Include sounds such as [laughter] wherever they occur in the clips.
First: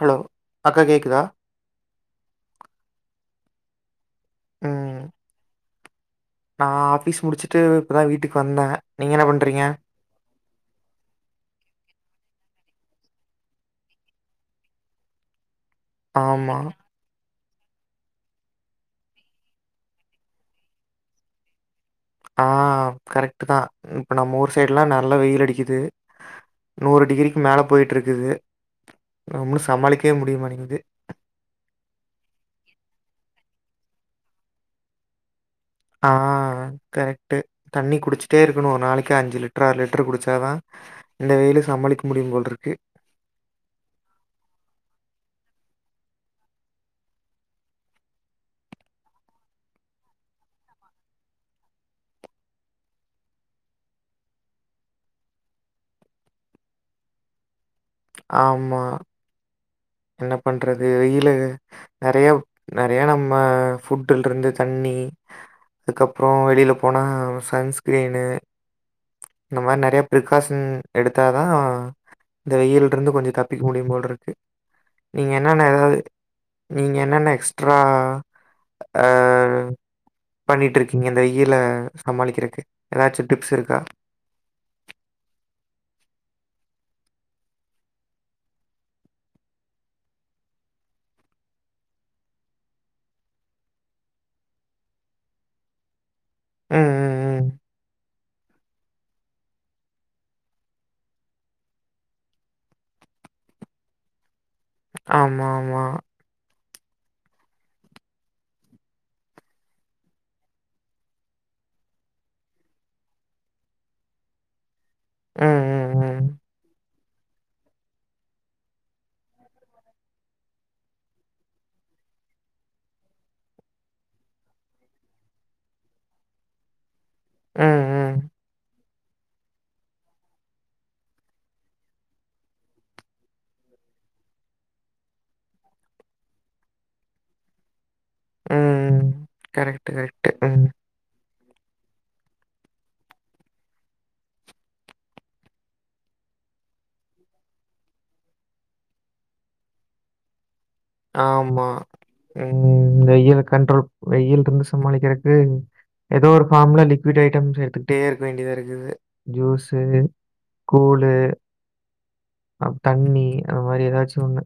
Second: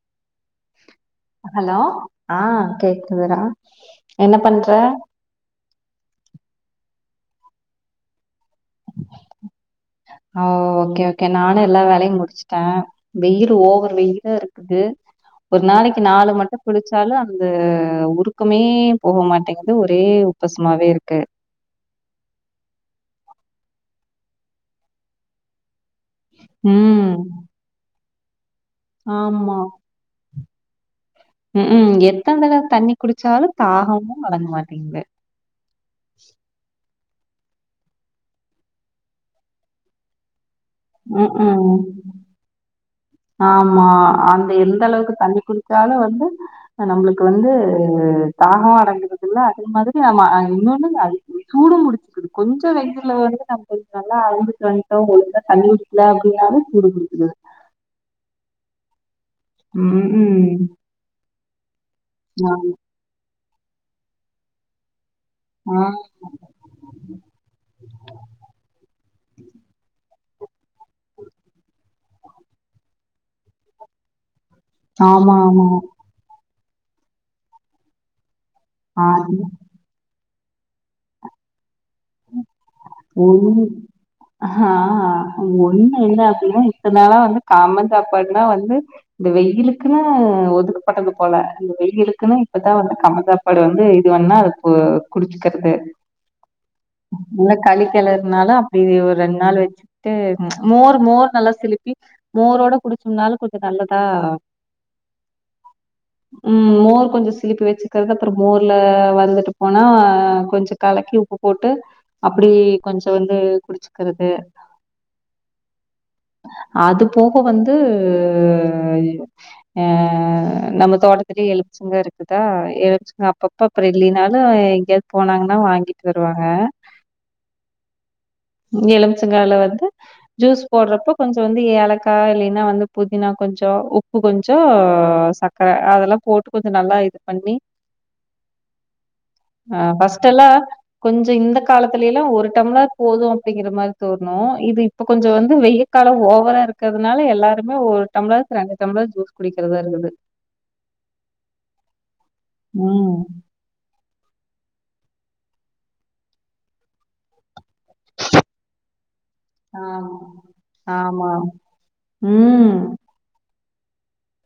Hello அக்கா கேக்குதா hello ஆ கேக்குதுடா என்ன பண்ற நா ஆஃபீஸ் முடுச்சுட்டு இப்ப தா வீட்டுக்கு வந்தே நீங்க என்ன பண்றீங்க ஓ ஓகே ஓகே நானு எல்லா வேலையு முட்ச்சுட்டே வெயிலு ஓவர் வெயிலா இருக்குது ஒரு நாளைக்கி நாலு ஆமா. மட்டு குளிச் ச்சாலு அந்த உருக்கமே போக மாட்டேங்குது ஒரே உப்பஸ்மாவே இருக்கு ஆ கரெக்ட் தா இப்போ நம்ம ஊர் சைட்லா நல்லா வெயில் அடிக்குது நூறு ம் டிகிரிக்கி மேல போயிட்டு ருக்குது ஆமா நம்மளு சமாளிக்கவே முடியமாட்டேங்குது எத்தன தடவ தண்ணி குடிச்சாலு தாகமு அடங்க மாட்டேங்குது ஆ கரெக்ட்டு தண்ணி குடிச்சிட்டே இருக்கணு ஒரு நாளைக்கி அஞ்சு லிட்ரு ஆறு லிட்ரு குடிச்சாதா ம் இந்த வெயிலு ம் சமாளிக்க முடியு போல்ருக்கு ஆமா அந்த எந்த அளவுக்கு தண்ணி குடிச்சாலு வந்து நம்ளுக்கு வந்து தாகமு அடங்குது இல்ல அதே மாதிரி நம்ம அ இன்னொன்னு அ சூடு முடிச்சுக்குது கொஞ்சோ வெயில்ல வந்துட்டு நம்ம நல்லா அழஞ்சுட்டு வந்ட்டோ ஒழுங்கா தண்ணிய இல்ல அப்டின்னாலும் சூடு புடிகலா ஆமா ம் என்ன ம் பண்றது வெயிலு நெறையா தே நம்ம ஃபுட்டுல்ருந்து தண்ணி ஆ அதுக்கப்றோ வெளில போனா சன்ஸ்கிரீனு இந்த மாரி நெறையா ப்ரிகாஷன் எடுத்தா தான் இந்த வெயில்ருந்து கொஞ்சோ தப்பிக்க முடியும் போல்ருக்கு நீங்க ஆமா ஆமா ஆமா. என்னன்ன ஏதாவது நீங்க என்னன்ன எக்ஸ்ட்ரா ஆமா பண்ணிட் இருக்கீங்க இந்த வெயில சமாளிக்கிறக்கு ஏதாச்சும் டிப்ஸ் ஒன்னு இருக்கா? ஹா ஒண்ணு என்ன அப்டின்னா இத்தனாளா வந்து காமன் சாப்பாடுனா வந்து இந்த வெயிலுக்குன்னு ஒதுக்கப்பட்டது போல இந்த வெயிலுக்குன்னு இப்பதா வந்து கமதா ப்படு வந்து இது வேண்ணா அது குடிச்சக்றது [inaudible] ம், ம், ம். உனக் களி கிளறனாலு அப்டி ஒரு ரெண்டு நாள் வெச்சுட்டு மோர் மோர் நல்லா சிலுப்பி மோரோட குடிச்சோம்னாலு கொஞ்ச நல்லதா ஆமா ஆமா ம் மோர் கொஞ்ச சிலிப்பி வெச்சிக்ரது அப்ற மோர்ல வந்துட்டு போனா கொஞ்ச கலக்கி உப்பு போட்டு அப்டி கொஞ்ச வந்து குடிச்சுக்றது ம் ம் ம் அது போக வந்து ஆ நம்ம தோட்டத்துலேயே எலும்ச்சங்க இருக்குதா எலச்சங்க அப்பப்ப அப்ற இல்லினாலு எங்கேயாவது போனாங்கன்னா வாங்கிட்டு வருவாங்க ம் ம் எழும்ச்சங்கால வந்து ஜூஸ் போட்றப்போ கொஞ்ச வந்து ஏலக்கா இல்லைன்னா வந்து புதினா கொஞ்ச உப்பு கொஞ்ச சக் கர அதெல்லா போட்டு கொஞ்ச நல்லா இது பண்ணி ம் கரெக்டு கரெக்டு ம் கொஞ்ச இந்த காலத்துல்லா ஒரு டம்ளர் போது அப்டிங்ற மாரி தோணு இது இப்போ கொஞ்ச வந்து வெய்ல் கால ஓவரா இருக்கிதுனால எல்லாருமே ஒரு டம்ளரக்கு ரெண்டு டம்ளர் ஜூஸ் குடிக்கிறதா இருக்குது ஆமா ம் இந்த ம் வெயல கண்ட்ரோல் வெயில் இருந்து சமாளிக்கிறக்கு ஏதோ ஒரு ஃபார்ம்ல லிக்விட் ஐட்டம்ஸ் எடுத்து டே இருக்க வேண்டியதா இருக்குது ஜூஸு ஆமா கூளு ஆமா அப் ம் தண்ணி அந்த மாரி ஏதாச்சு ஒண்ணு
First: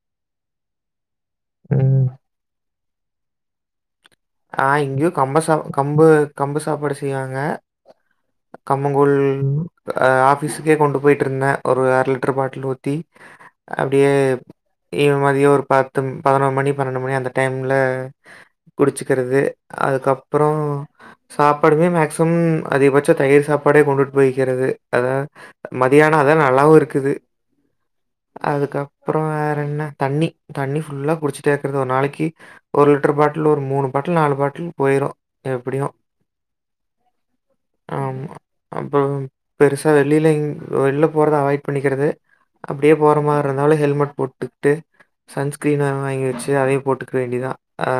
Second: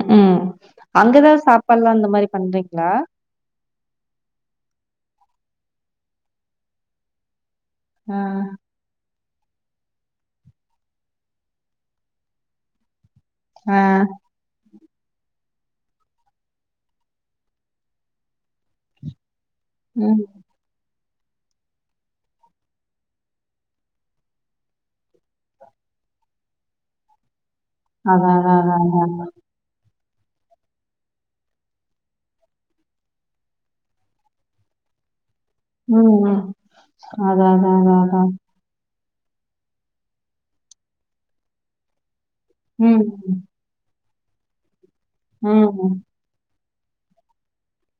ம் அங்க எதா சாப்பாட்ல்லா ம். அந்த மாரி பண்றீங்ளா ஆ இங்கேயு கம்ப சா கம்பு கம்பு சாப்பாடு செய்வாங்க அ கம்மங்கோல் ஆஃபிஸுக்கே கொண்டு போய்ட்டு இருந்தே ஒரு அர லிட்டர் பாட்டில் ஊத்தி ஆ. அப்டியே இவ மதிய ஒரு பத்து பதினொரு மணி பன்னெண்டு மணி அந்த டைம்ல குடிச்சக்கிறது ம். அதுக்கப்றோ சாப்பாடுமே மேக்சிமம் அதிக பட்சம் தயிர் சாப்பாடே கொண்டுட்டு போய்க்கிறது அதா மதியான அதா நல்லாவு இருக்குது அதான் அதான் அதான் அதுக்கப்ற அதான். வேற என்ன தண்ணி தண்ணி ஃபுல்லா குடிச்சுட்டே இருக்கறது ஒரு நாளைக்கி ஒரு லிட்டர் பாட்டுல் ஒரு மூனு பாட்டுல் நாலு பாட்டுல் போயிரு ம் ம் அதா அதா அதா அதா அப்பறம் பெருசா வெளில இங் வெளில போரத அவாய்ட் பண்ணிக்கறது அப்படியே ம், போற மார் இருந்தாலு ஹெல்மெட் போட்டுக்ட்டு ம். ம். சன்ஸ்கிரீனர் வாங்கி வெச்சு அதே போட்டுக் வேண்டிதா அ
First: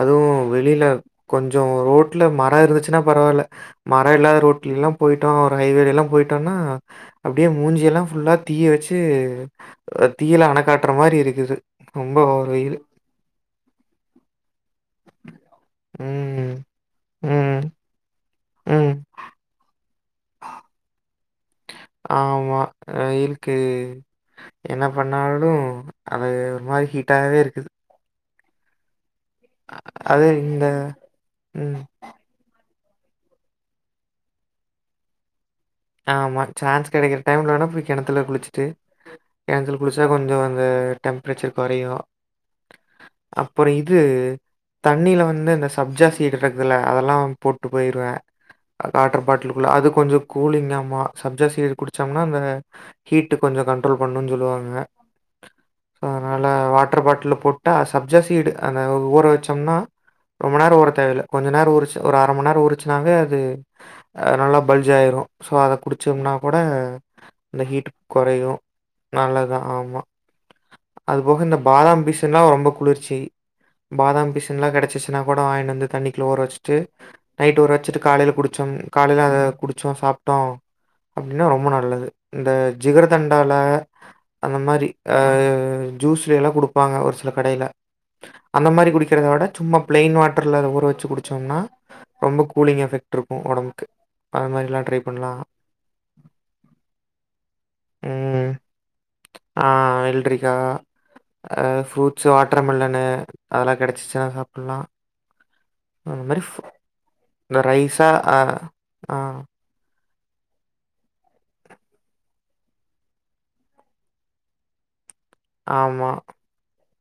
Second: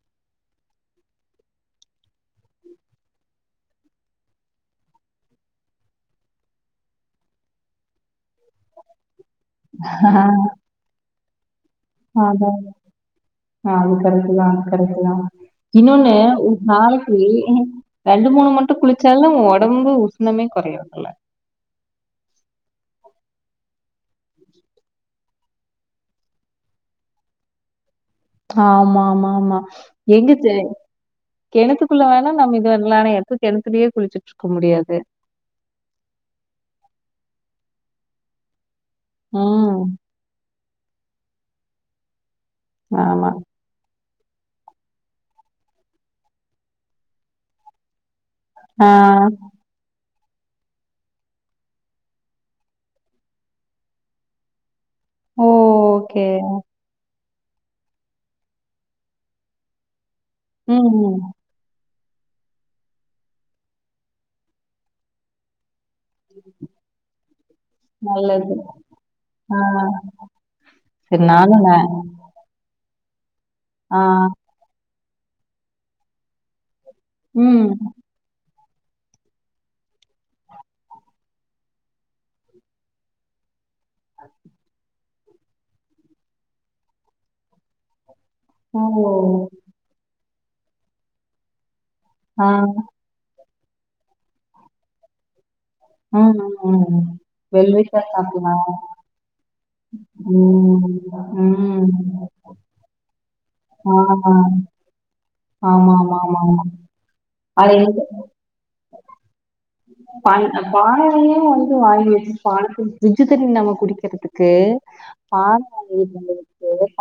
அதுவு வெளில கொஞ்சோ ரோட்ல மர இருந்துச்சுன்னா பரவால்ல மர இல்லாத ரோட்லிலா போயிட்டோ ஒரு ஹைவேலலா போயிட்டோனா அப்டியே மூஞ்சி எல்லா ஃபுல்லா தீய வெச்சு தீய்ல அண காட்டற மாரி இருக்குது ரொம்ப அதா ஒரு அதா வெயில். ஆ அது கரக்ட்டுதா கரக்ட்டுதா இன்னோன்னு ம், நாளைக்கு ம், ரெண்டு மூணு மட்டு ம். குளிச்சாலு ஒடம்பு உஷ்ணமே கொறையறதுல்ல ஆமா அ இருக்கு என்ன பண்ணாலு அது ஒரு மாரி ஹீட்டாவே இருக்குது ஆமா ஆமா ஆமா அது எங்க இந்த ம். கெணத்துக்குள்ள வேணா நம்ம இது [unintelligible] த்து கெணத்துலே குளிச்சுட்டுருக்க முடியாது ஆமா சான்ஸ் கெடைக்கற டைம்ல வேணா போய் கெணத்துல குளிச்சுட்டு கெணத்துல ம். குளிச்சா கொஞ்சோ அது டெம்ப்ரேச்சர் கொறையு ஆமா அப்பறோ இது தண்ணீல வந்து இந்த சப்ஜா சிடுருகுதுல்ல அதல்லா போட்டு போயிருவ ஆ. வாட்டர் பாட்டுலுக்குள்ள அது கொஞ்சோ கூலிங்காமா சப்ஜா சீட் குடிச்சம்ன்னா அந்த ஹீட்டு கொஞ்சோ கண்ட்ரோல் பண்ணுன் சொல்லுவாங்க ஓ! So okay. அதனால வாட்டர் பாட்டுல்ல போட் டா சப்ஜா சீடு அந்த ஊற வச்சம்ன்னா ரொம்ப நெரோ ஊற ம். தேவயில்ல கொ ஞ்ச நெரோ ஊருச்சு ஒரு அர மண் நேரோ ஊருச்சுனாவே அது நல்லா பல்ஜ் ஆயிரு ஸோ அத குடிச்சம்ன்னா கூட அந்த ஹீட் கொறையூ நல்லது. ஆ. நல்லதுதா ஆமா சரி அதுபோக இந்த நானும் நா பாதம், பிஸ் ஸுன்னா ரொம்ப குளிர்ச்சி ஆ. பாதாம் பிஸ் எல்லா கெடச்சிச்சுன்னா கூட வாயின்ட் வந்து தண்ணிகுள்ள ஊற வச்ட்டு நைட் ம். ஊற வச்சுட்டு காலையில குடிச்சோன் காலையில அத குடிச்சோ சாப் ட்டோ அப்டின்னா ரொம்ப நல்லது இந்த ஜிகர தண்டால அந்த மாரி அ ஜூஸ்லைலா குடுப்பாங்க ஒரு சில கடையில அந்த ஓ! மாரி குடுக்கறத விட சும்மா பிளைன் வாட்டர்ல அத ஊற வச்சு குடிச்சம்ன்னா ரொம்ப ஆ. கூலிங் எஃபெக்ட் ட்ருப்போ ஓடம்புக்கு அது மாரிலா ட்ரை பண்லா ம் ம் ம் [unintelligible] ஆ வெல்ரிக்கா, ம் ம் ட்டர் மில்லன்னு அதெல்லா ஆ. கெடச்சிச்சுனா சாப்பல்லா அந்த மாரி ஆமாமாமாமா. ஃப் இந்த ரைஸா அ ஆ ப [unintelligible] வந்து வாங்கி வெச் [unintelligible] பிரிட்ஜ்ஜு தண்ணி நம்ம குடிக்கறத்துக்கு பான [inaudible] ஆமா. [unintelligible]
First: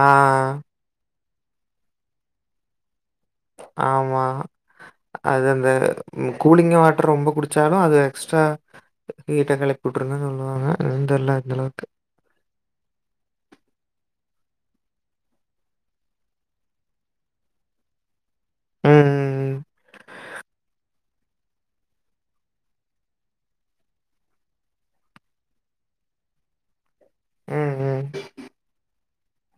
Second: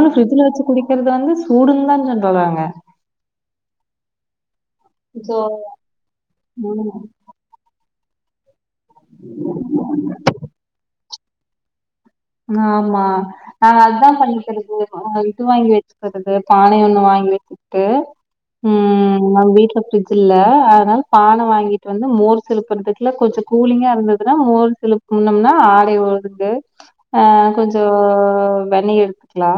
ஆ பிரிட்ஜ்ஜுல வச்சு குடிக்கறது வந்து சூடுன் தா சொன்டறாங்க ஆமா சோ அது அந்த கூலிங் ம். வாட்டர் ரொம்ப குடி ச்சாலு அது எக்ஸ்ட்ரா ஹீட்ட கெலப்பியூட்ருன் தா சொல்லுவாங்க அதூ தெர்ல எந்த அளவுக்கு ஆமா நாங்க அதா பண்ணிக்கறது இது வாங்கி வெச்கறது பானை ஒண்ணு வாங்கி வெச்சு டு ம் நம் வீட்ல பிரிஜ் இல்ல அதனால பால வாங்கிட்டு வந்து மோர் சிலுப்புறதுக்குல்ல கொஞ்சோ கூலிங்கா இருந்ததுன்னா மோர் சிலுப் முன்னன்னா ஆடை வருது ஆ ம். ம், கொஞ்சோ ம். வெண்ணெய் எடுத்துக்கலா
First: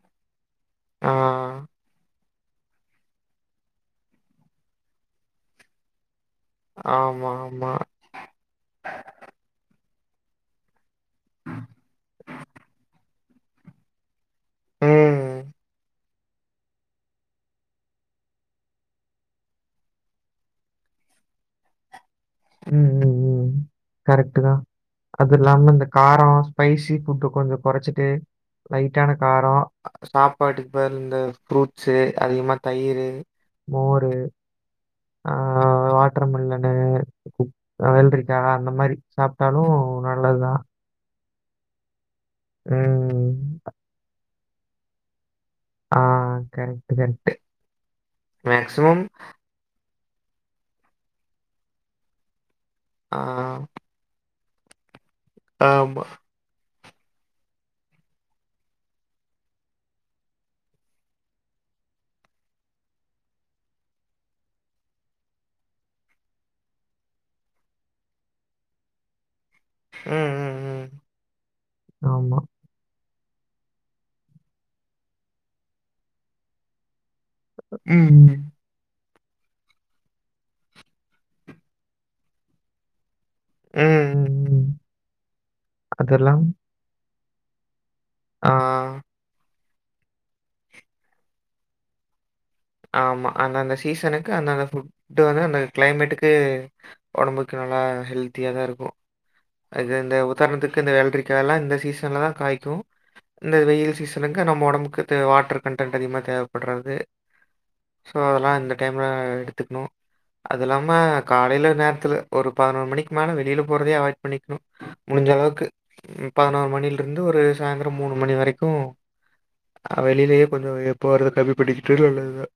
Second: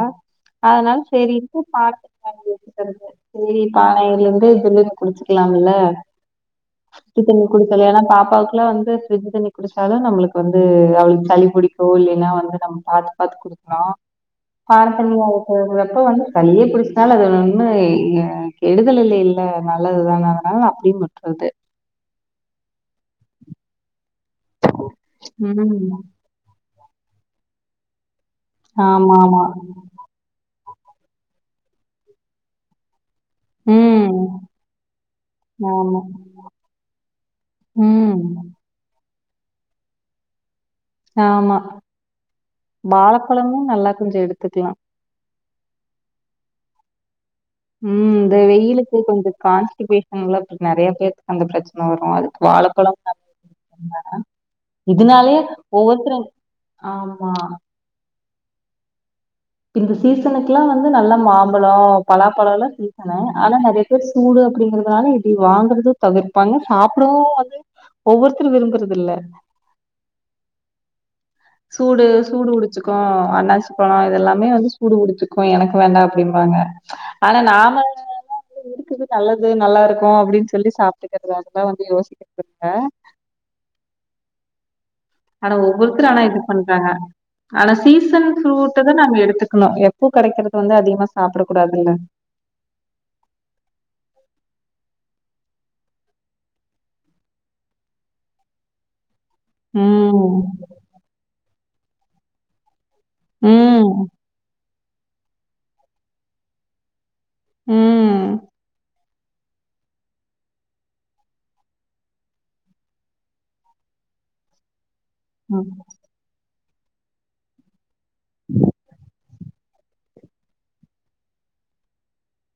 அதனால ஆ செரின்ட்டு பாத்து கடஞ்சி வச்சிட்டு வந்தே சேரி பானைல இருந்து இதுலருந்து குடிச்சிக்கலாம்ல்ல ஆமா, பச்சத்தண்ணி ஆமா. குடுக்கல ஏன்னா பாப்பாக்கு இப்பெல்லா வந்து பிரிட்ஜ் தண்ணி குடிச்சாலே நம்மளுக்கு வந்து எதாது சளி புடிக்கு இல்லைனா வந் அது நம்ம பாத்து பாத்து குடுக்கலா பானத் தண்ணியா ம். இப்ப அது எப்ப வந்து சளியே பிடிச்சிச்சினாலு அதுல ஒண்ணு கெடுதல் இல்லைல்ல நல்லதுதான அதனால நா அப்டியே வுட்டுர்றது ம் ம் ம் கரெக்ட் தா அது இல்லாம இந்த ம் காரோ ஸ்பைசி ஃபுட்டு் கொஞ்சோ கொறச்சிட்டு லைட்டான ஆமா ஆமா காரோ சாப்பாட்டுக்கு பதிலா இந்த ஃப்ரூட்ஸு அதிகமா தயிரு, மோரு ம் ஆ ஆமா வாட்டர் மெலனு ம் வெள்ரிக்கா அந்த மாரி சாப்ட்டாலு நல்லதுதா ஆமா ம் வாழப்பழமு நல்லா கொஞ்சோ எடுத்துக்கலா ஆ கரெக்ட் கரெக்ட் ம் இந்த வெயில்க்கு மேக்ஸிமம் கொஞ்சோ கான்ஸ்டிபே ஷன்னால நெறையா பேத்துக்கு அந்த பிரச்சன வரு அதுக்கு வாழப்பழம் ஆ ஆமா இதுனாலயே ஒவ்வொருத்தரு ஆமா இந்த சீசனுக்குல்லா வந்து நல்லா மாம்பழோ பலாப்பழோல்லா சீசனு ஆனா நெறைய பேர் சூடு அப்டிங்கிறதுனால இதே வாங்கறதே தவிர்ப்பாங்க சாப்டவு வந்து ஒவ்வொருத்தரு விரும்புறது இல்ல ம் ம் ம் சூடு ஆமாம் சூடு புடிச்சிக்கு அண்ணாசி பழம் இதெல்லாமே வந்து சூடு புடிச்சுக்கு எனக்கு வேண்டா அப்டிம்பாங்க ஆனா நாம ம் வேணா ம் சேரி இருக்குது நல்லது நல்லா இருக்கு அப்டின்னு சொல்லி சாப்ட்டுக்கிறது அதெல்லா வந்து யோசிக்கிறது இல்ல ம் ம் ம் ஆனா ஒவ்வொருத்தரு ஆனா இப்டி அதெல்லாம் பண்றாங்க ஆனா சீசன் ஃப்ரூட் ஆ தா நாங்க எடுத்துக் கணு எப்பவு கெடைக்கிறத வந்து அதிகமா சாப்ட கூடாதுங்க ஆமா அந்தந்த சீசனுக்கு அந்தந்த ஃபுட்டு் வந்து அந்த கிளைமேட்டுக்கு ஒடம்புக்கு நல்லா ஹெல்தியாதா இருக்கு அது இந்த ம் உதாரணத்துக்கு இந்த வெள்ரிக்காயல்லா இந்த சீசன்லதா காய்க்கு இந்த வெயில் ம் சீசனுக்கு நம்ம ஒடம்புக்கு தே வாட்டர் கன்டன்ட் அதிகமா தேவப்பட்றது ம் சோ அதெல்லா இந்த டைம்ல எடுத்துக்கணு அது இல்லாம காலேல நேரத்துல ஒரு பதுனொரு மணிக்கி மேல வெளில போறதே அவாய்ட் பண்ணிக்கணு முடிஞ்ச அளவுக்கு ம் பதினொரு மணில இருந்து ஒரு சாய்ந்தரோ மூணு மணி வரைக்கு ஆ வெளிலயே கொஞ்சோ போறத கம்மி பண்ணிக்கிட்டா நல்லதுதா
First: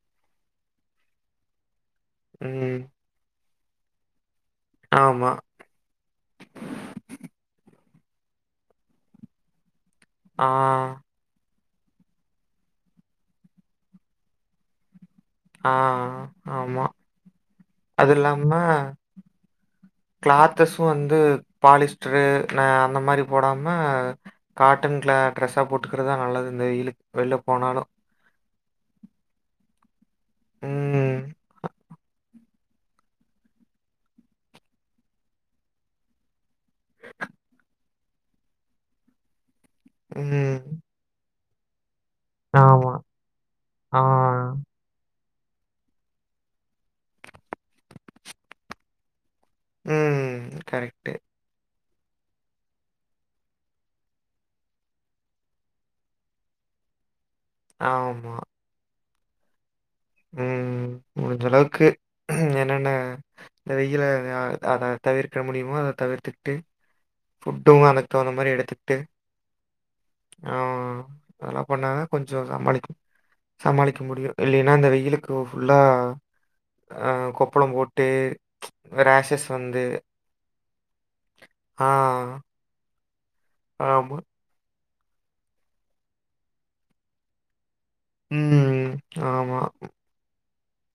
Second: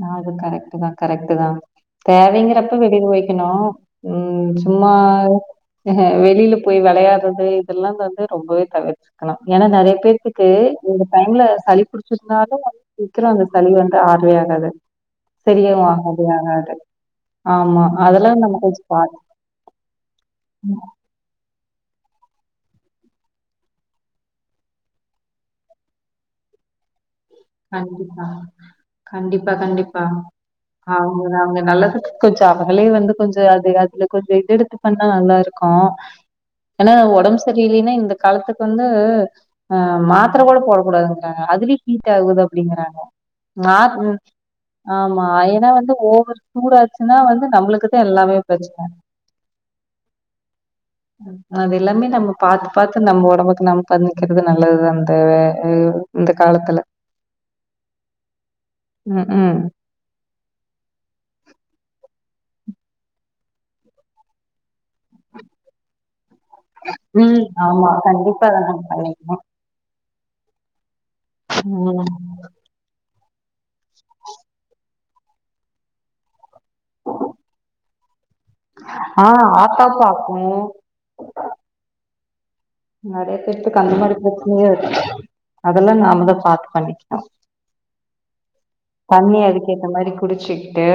நா அது கரெக்ட் தா கரெக்ட் தா தேவைங்கிறப்ப ம். வெளில போய்க்கணு ம் சும்மா ஆமா. வெளில போய் வெளையாட்றது இதெல்லா வந்து ரொம்பவே தவிர்த்துக்கணு ஏன்னா நெறையப் பேத்துக்கு ஆ. இந்த டைம்ல சளி புடிச்சிர்சினாலு அது சீக்கிரோ அந்த சளி வந்து ஆர்வே ஆறாது ஆ சரியே ஆகாது ஆகாது ஆமா. ஆமா அதெல்லா நம்ம கொஞ்சோ பாத் கிளாத்தசு வந்து பாலிஸ்டரு ந அந்த மாரி போடாம காட்டன் கில ட்ரெஸ்ஸா போட்டுக்குறதுதா நல்லது இந்த வெயிலுக் கண்டிப்பா கண்டிப்பா கண்டிப்பா அவங்க ம், அவங்க நல்லதுக்கு கொஞ்சோ அவங்களே வந்து கொஞ்சோ அது அதுல கொஞ்சோ இது எடுத்து பண்ணா நல்லாருக்கு ஏனா ஒடம்பு சரி இல்லீன்னா இந்த காலத்துக் வந்து ஆ மாத்துர கூட போட ம். கூடாதுங்றாங்க அதுலையே ஹீட் ஆகுது ஆமா. அப்டிங்குறாங்க ஆ. மாத் ஆமா ஏனா வந்து ஓவர் சூடாச்சுன்னா வந்து நம்மளுக்குதா எல்லாமே ப்ரச்சன உம் கரெக்ட்டு அது எல்லாமே நம்ம பாத்து பாத்து நம்ம ஒடம்புக்கு நம்ம பண்ணிக்குறது நல்லது தான தெவ இந்த காலத்துல ஆம்மா உம் உம் உம் முடிஞ்ச அளவுக்கு ம் என்னென்ன இந்த வெயில அத தவிர்க்க முடியுமோ அத தவிர்த்துட்டு ம் ஃபுட்டு ஆமா அதுக் தகுந்த கண்டிப்பா மாரி அத நம்ம எடுக்திட்டு பண்ணிக்கணு ஆமா அதெல்லா பண்ணாங்க ம் கொஞ் சோ சமாளிக்க சமாளிக்க முடியு இல்லைன்னா இந்த வெயி வெயிலுக்கு ஃபுல்லா அ கொப்பளம் போட்டு ஆ ரேஷஸ் வந்து ஆத்தா பாக்கு ஆ நெறைய பேத்துக்கு அந்த மாதிரி ஆமா. ப்ரச்சனையே இருக்கு அதெல்லா நாமதா பாத்து பண்ணிக்கலா ம். தண்ணி ஆமா. அதுக்கேத்த மாரி குடிச்சிக்ட்டு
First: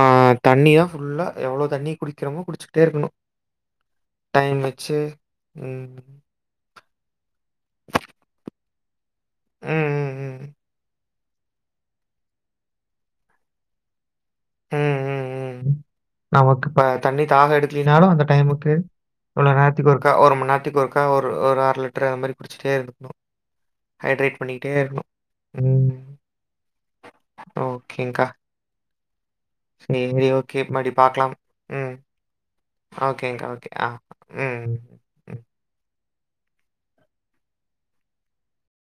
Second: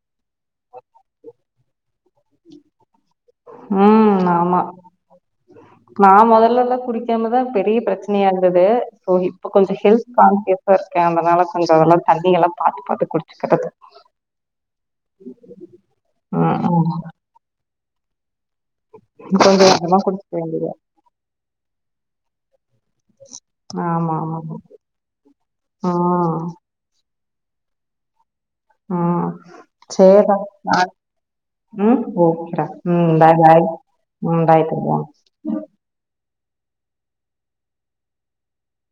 ஆஹ தண்ணி தா ஃபுல்லா எவ்வளவு தண்ணி குடிக்கிறமோ குடிச்சிட்டே இருக்கணு ம் ஆமா ம். நா முதல்லல்லா குடிக் காமதா பெரிய ப்ரச்சனையா இருந்தது சோ இப்ப ம், கொஞ்ச ஹெல்த் ம், ம். கான்சியா இருக்கே அதனால கொஞ்சோ அதெல்லா தண்ணியல்லா பாத்து பாத்து குடிச்சுக்கறது ம் ம் ம் ம் நமக்கு இப்ப ம் தண்ணி தாக எடுக்கிலினாலு அந்த டைமுக்கு இவ்ள கொஞ்சோ நேரத்துக்கு கொஞ்சமா ஒருக்கா குடிக்க ஒரு வேண்டியது மண்நேரத்துக்கு ஒருக்கா ஒரு அரலிட்டரு அந்த மாரி குடிச்சிட்டே இருக்கனு ஆமா ஆமா ஹைட்ரேட் பண்ணிட்டே இருக்னு ம் ஓகேங்க்கா ம் சேர் சரி டா ஓகே. ஆ மறுபடியும் பார்க்கலாம். ம் ஓகே டா ம் பாய் ஓகேங்க. Bye okay. ஆ ம் பாய் [unintelligible] ம்.